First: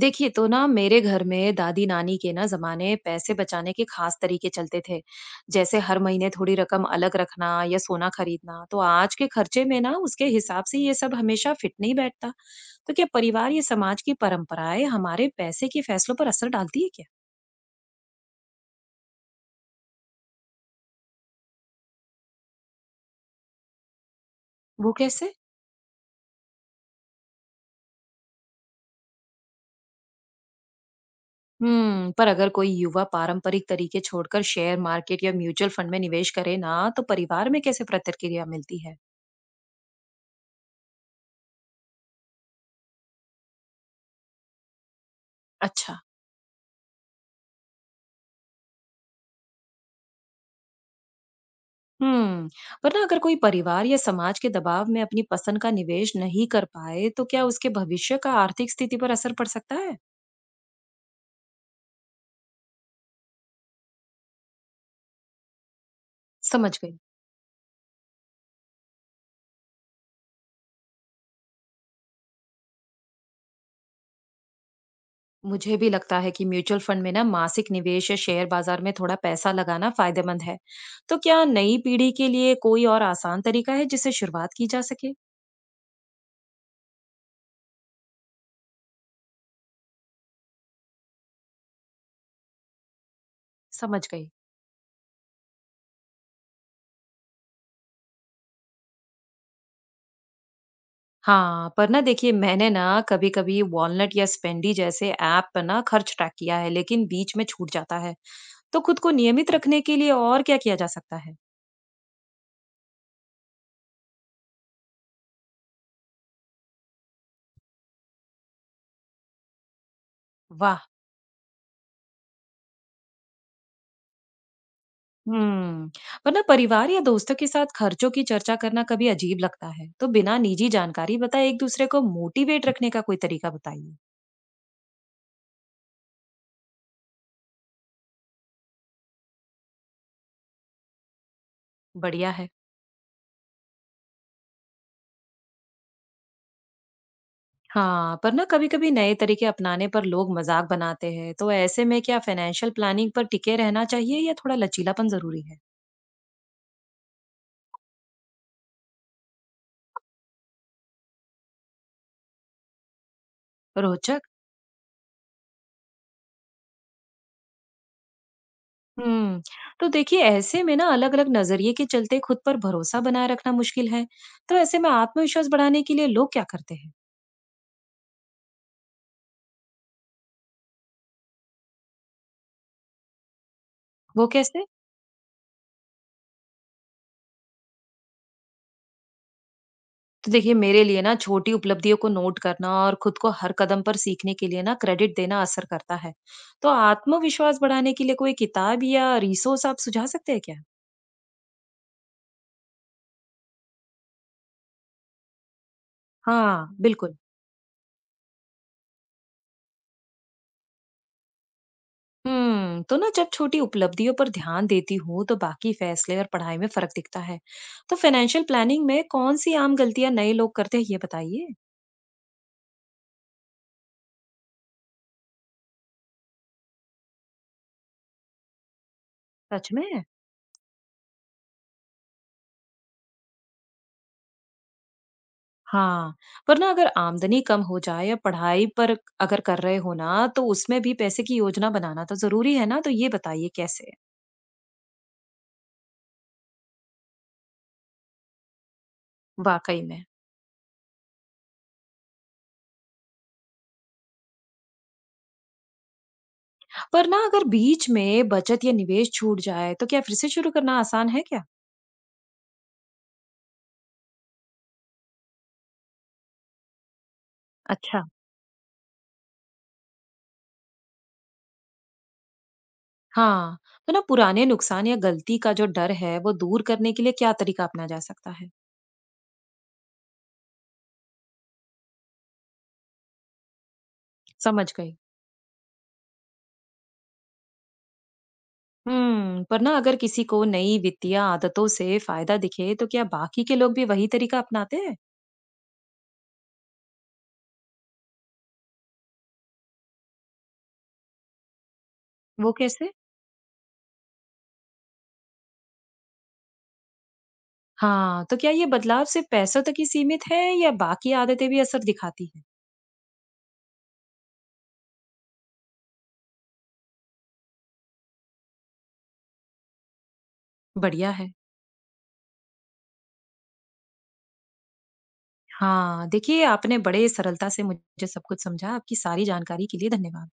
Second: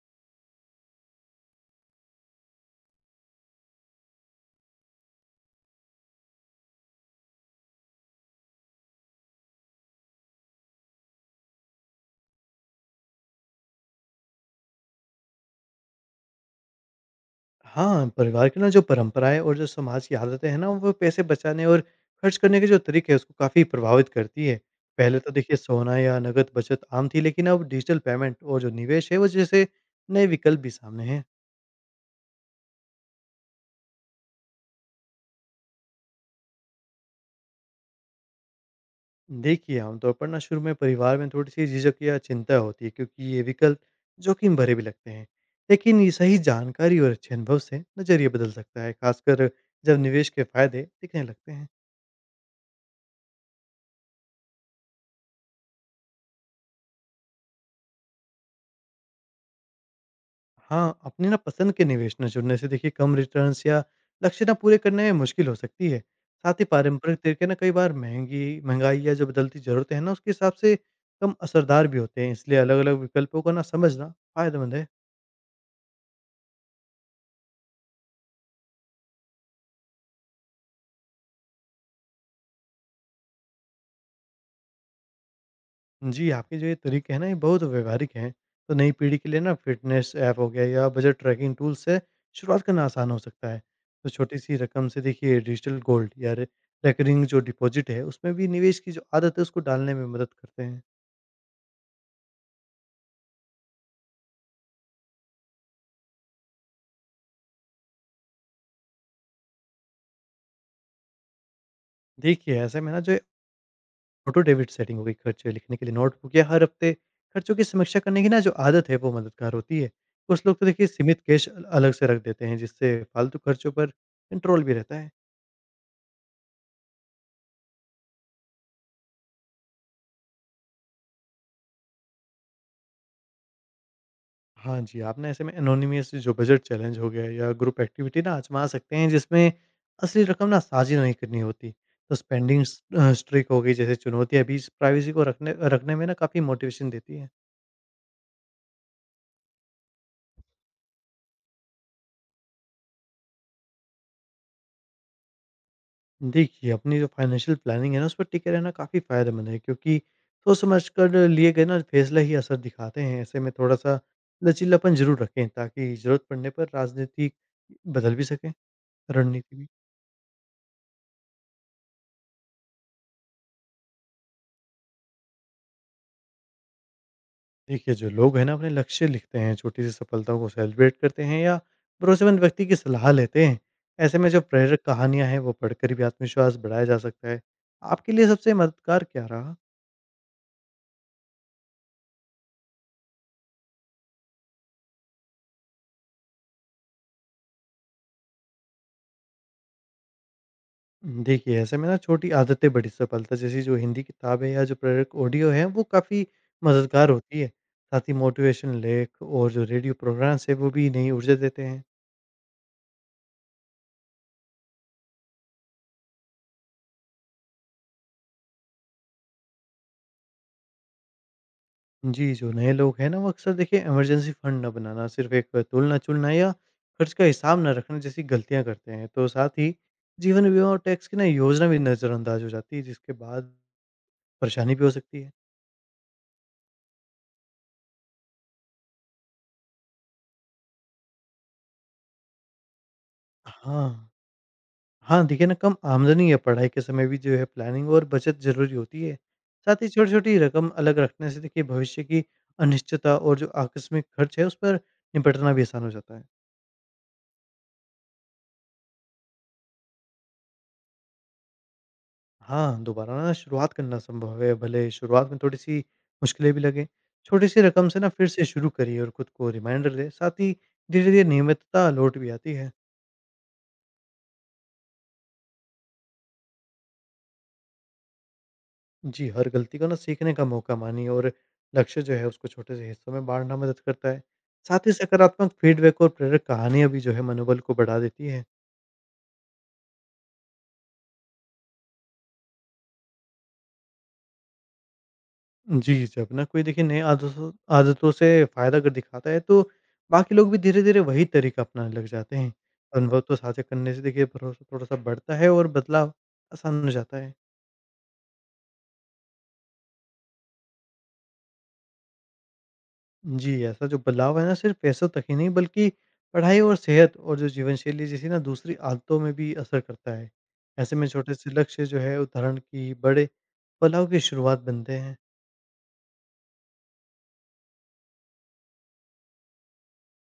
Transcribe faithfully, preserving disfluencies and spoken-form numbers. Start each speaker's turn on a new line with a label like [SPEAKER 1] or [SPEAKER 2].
[SPEAKER 1] देखिए तो ना मेरे घर में दादी नानी के ना जमाने पैसे बचाने के खास तरीके चलते थे। जैसे हर महीने थोड़ी रकम अलग रखना या सोना खरीदना, तो आज के खर्चे में ना उसके हिसाब से ये सब हमेशा फिट नहीं बैठता। तो क्या परिवार या समाज की परंपराएं हमारे पैसे के फैसलों पर असर डालती है क्या?
[SPEAKER 2] हाँ, परिवार की ना जो परंपराएँ और जो समाज की आदतें हैं ना, वो पैसे बचाने और खर्च करने के जो तरीके हैं, उसको काफ़ी प्रभावित करती है।
[SPEAKER 1] वो
[SPEAKER 2] पहले तो
[SPEAKER 1] कैसे?
[SPEAKER 2] देखिए सोना या नकद बचत आम थी, लेकिन अब डिजिटल पेमेंट और जो निवेश है, वो जैसे नए विकल्प भी सामने हैं।
[SPEAKER 1] हम्म। पर अगर कोई युवा पारंपरिक तरीके छोड़कर शेयर मार्केट या म्यूचुअल फंड में निवेश करे ना, तो परिवार में कैसे प्रतिक्रिया मिलती है?
[SPEAKER 2] देखिए, आमतौर पर ना शुरू में परिवार में थोड़ी-सी झिझक या चिंता होती है, क्योंकि ये विकल्प जोखिम भरे भी लगते हैं।
[SPEAKER 1] अच्छा।
[SPEAKER 2] लेकिन ये सही जानकारी और अच्छे अनुभव से नज़रिया बदल सकता है, खासकर जब निवेश के फायदे दिखने लगते हैं।
[SPEAKER 1] हम्म। पर ना अगर कोई परिवार या समाज के दबाव में अपनी पसंद का निवेश नहीं कर पाए, तो क्या उसके भविष्य का आर्थिक स्थिति पर असर पड़ सकता है?
[SPEAKER 2] हाँ, अपने ना पसंद के निवेश ना चुनने से देखिए कम रिटर्न्स या लक्ष्य ना पूरे करने में मुश्किल हो सकती है। साथ ही
[SPEAKER 1] समझ गई।
[SPEAKER 2] पारंपरिक तरीके ना कई बार महँगी महँगाई या जो बदलती ज़रूरतें हैं ना उसके हिसाब से कम असरदार भी होते हैं। इसलिए अलग-अलग विकल्पों को ना समझना फ़ायदेमंद है।
[SPEAKER 1] मुझे भी लगता है कि म्यूचुअल फंड में ना मासिक निवेश या शेयर बाजार में थोड़ा पैसा लगाना फायदेमंद है। तो क्या नई पीढ़ी के लिए कोई और आसान तरीका है जिससे शुरुआत की जा सके?
[SPEAKER 2] जी, आपके जो ये तरीके हैं ना ये बहुत व्यवहारिक हैं। तो नई पीढ़ी के लिए ना फ़िटनेस ऐप हो गया या बजट ट्रैकिंग टूल से शुरुआत करना आसान हो सकता है।
[SPEAKER 1] समझ
[SPEAKER 2] तो
[SPEAKER 1] गई।
[SPEAKER 2] छोटी-सी रकम से देखिए डिजिटल गोल्ड या रे रेकरिंग जो डिपॉज़िट है उसमें भी निवेश की जो आदत है उसको डालने में मदद करते हैं।
[SPEAKER 1] हाँ, पर ना देखिए मैंने ना कभी कभी वॉलनट या स्पेंडी जैसे ऐप पर ना खर्च ट्रैक किया है, लेकिन बीच में छूट जाता है। तो खुद को नियमित रखने के लिए और क्या किया जा सकता है?
[SPEAKER 2] देखिए, ऐसे में ना जो ऑटो डेबिट सेटिंग हो गई, खर्च लिखने के लिए नोटबुक या हर हफ्ते खर्चों की समीक्षा करने की ना जो आदत है वो मददगार होती है। कुछ लोग तो देखिए
[SPEAKER 1] वाह!
[SPEAKER 2] सीमित कैश अ, अलग से रख देते हैं जिससे फालतू खर्चों पर कंट्रोल भी रहता है।
[SPEAKER 1] हुँ। वरना परिवार या दोस्तों के साथ खर्चों की चर्चा करना कभी अजीब लगता है। तो बिना निजी जानकारी बताए एक दूसरे को मोटिवेट रखने का कोई तरीका बताइए।
[SPEAKER 2] हाँ जी, आप ना ऐसे में एनोनिमस जो बजट चैलेंज हो गया है, या ग्रुप एक्टिविटी ना आजमा सकते हैं जिसमें असली रकम ना साझी नहीं करनी होती। तो
[SPEAKER 1] बढ़िया है।
[SPEAKER 2] स्पेंडिंग अ, स्ट्रिक हो गई जैसे चुनौतियाँ भी प्राइवेसी को रखने रखने में ना काफ़ी मोटिवेशन देती है।
[SPEAKER 1] हाँ, पर ना कभी-कभी नए तरीके अपनाने पर लोग मज़ाक बनाते हैं। तो ऐसे में क्या फाइनेंशियल प्लानिंग पर टिके रहना चाहिए या थोड़ा लचीलापन ज़रूरी है?
[SPEAKER 2] देखिए, अपनी जो फाइनेंशियल प्लानिंग है ना, उस पर टिके रहना काफ़ी फ़ायदेमंद है क्योंकि सोच समझ कर लिए गए ना फ़ैसले ही असर दिखाते हैं। ऐसे में थोड़ा-सा
[SPEAKER 1] रोचक।
[SPEAKER 2] लचीलापन ज़रूर रखें ताकि ज़रूरत पड़ने पर राजनीति बदल भी सकें,
[SPEAKER 1] हुँ।
[SPEAKER 2] रणनीति भी।
[SPEAKER 1] तो देखिए ऐसे में ना अलग-अलग नज़रिए के चलते खुद पर भरोसा बनाए रखना मुश्किल है। तो ऐसे में आत्मविश्वास बढ़ाने के लिए लोग क्या करते हैं?
[SPEAKER 2] देखिए, जो लोग हैं ना अपने लक्ष्य लिखते हैं, छोटी-सी सफलताओं को सेलिब्रेट करते हैं या भरोसेमंद व्यक्ति की सलाह लेते हैं। ऐसे
[SPEAKER 1] वो
[SPEAKER 2] में जो
[SPEAKER 1] कैसे?
[SPEAKER 2] प्रेरक कहानियाँ हैं, वो पढ़कर भी आत्मविश्वास बढ़ाया जा सकता है। आपके लिए सबसे मददगार क्या रहा?
[SPEAKER 1] तो देखिए मेरे लिए ना छोटी उपलब्धियों को नोट करना और खुद को हर कदम पर सीखने के लिए ना क्रेडिट देना असर करता है। तो आत्मविश्वास बढ़ाने के लिए कोई किताब या रिसोर्स आप सुझा सकते हैं क्या?
[SPEAKER 2] देखिए, ऐसे में ना छोटी आदतें बड़ी सफलता जैसी जो हिंदी किताब है या जो प्रेरक ऑडियो है, वो काफ़ी
[SPEAKER 1] हाँ
[SPEAKER 2] मददगार
[SPEAKER 1] बिल्कुल।
[SPEAKER 2] होती है। साथ ही मोटिवेशन लेख और जो रेडियो प्रोग्राम्स है, वो भी नई ऊर्जा देते हैं।
[SPEAKER 1] हम्म। तो ना जब छोटी उपलब्धियों पर ध्यान देती हूँ, तो बाकी फैसले और पढ़ाई में फर्क दिखता है। तो फाइनेंशियल प्लानिंग में कौन सी आम गलतियां नए लोग करते हैं ये बताइए।
[SPEAKER 2] जी, जो नए लोग हैं ना, वो अक्सर देखिए इमरजेंसी फंड ना बनाना, सिर्फ़ एक तुलना-चुलना या खर्च का हिसाब ना रखना जैसी गलतियाँ करते हैं। तो साथ
[SPEAKER 1] सच
[SPEAKER 2] ही
[SPEAKER 1] में।
[SPEAKER 2] जीवन बीमा और टैक्स की ना योजना भी नज़रअंदाज हो जाती है, जिसके बाद परेशानी भी हो सकती है।
[SPEAKER 1] हाँ, वरना अगर आमदनी कम हो जाए या पढ़ाई पर अगर कर रहे हो ना, तो उसमें भी पैसे की योजना बनाना तो ज़रूरी है ना, तो ये बताइए कैसे?
[SPEAKER 2] हाँ। हाँ, देखिए ना कम आमदनी या पढ़ाई के समय भी जो है प्लानिंग और बचत ज़रूरी होती है। साथ
[SPEAKER 1] वाक़ई
[SPEAKER 2] ही
[SPEAKER 1] में।
[SPEAKER 2] छोटी-छोटी रकम अलग रखने से देखिए भविष्य की अनिश्चितता और जो आकस्मिक खर्च है उस पर निपटना भी आसान हो जाता है।
[SPEAKER 1] पर ना अगर बीच में बचत या निवेश छूट जाए, तो क्या फिर से शुरू करना आसान है क्या?
[SPEAKER 2] हाँ, दोबारा ना शुरुआत करना संभव है, भले शुरुआत में थोड़ी-सी मुश्किलें भी लगें। छोटी सी रकम से
[SPEAKER 1] अच्छा।
[SPEAKER 2] ना फिर से शुरू करिए और खुद को रिमाइंडर दें, साथ ही धीरे-धीरे नियमितता लौट भी आती है।
[SPEAKER 1] हाँ, तो ना पुराने नुकसान या गलती का जो डर है, वो दूर करने के लिए क्या तरीका अपना जा सकता है?
[SPEAKER 2] जी, हर गलती को ना सीखने का मौका मानिए और लक्ष्य जो है उसको छोटे से हिस्सों में बाँटना मदद करता है।
[SPEAKER 1] समझ
[SPEAKER 2] साथ ही
[SPEAKER 1] गई।
[SPEAKER 2] सकारात्मक फीडबैक और प्रेरक कहानियाँ भी जो है मनोबल को बढ़ा देती हैं।
[SPEAKER 1] हम्म, पर ना अगर किसी को नई वित्तीय आदतों से फ़ायदा दिखे, तो क्या बाकी के लोग भी वही तरीका अपनाते हैं?
[SPEAKER 2] जी, जब ना कोई देखिए नए आदतों आदतों से फ़ायदा अगर दिखाता है तो बाकी लोग भी धीरे-धीरे वही तरीका अपनाने लग जाते हैं।
[SPEAKER 1] वो कैसे?
[SPEAKER 2] अनुभव तो साझा करने से देखिए भरोसा थोड़ा-सा बढ़ता है और बदलाव आसान हो जाता है।
[SPEAKER 1] हाँ, तो क्या ये बदलाव सिर्फ पैसों तक ही सीमित है या बाकी आदतें भी असर दिखाती हैं?
[SPEAKER 2] जी, ऐसा जो बदलाव है ना सिर्फ़ पैसों तक ही नहीं बल्कि पढ़ाई और सेहत और जो जीवन शैली जैसी ना दूसरी आदतों में भी असर करता है। ऐसे में
[SPEAKER 1] बढ़िया है।
[SPEAKER 2] छोटे से लक्ष्य जो है उदाहरण की बड़े बदलाव की शुरुआत बनते हैं।
[SPEAKER 1] हाँ, देखिए आपने बड़े सरलता से मुझे सब कुछ समझा। आपकी सारी जानकारी के लिए धन्यवाद।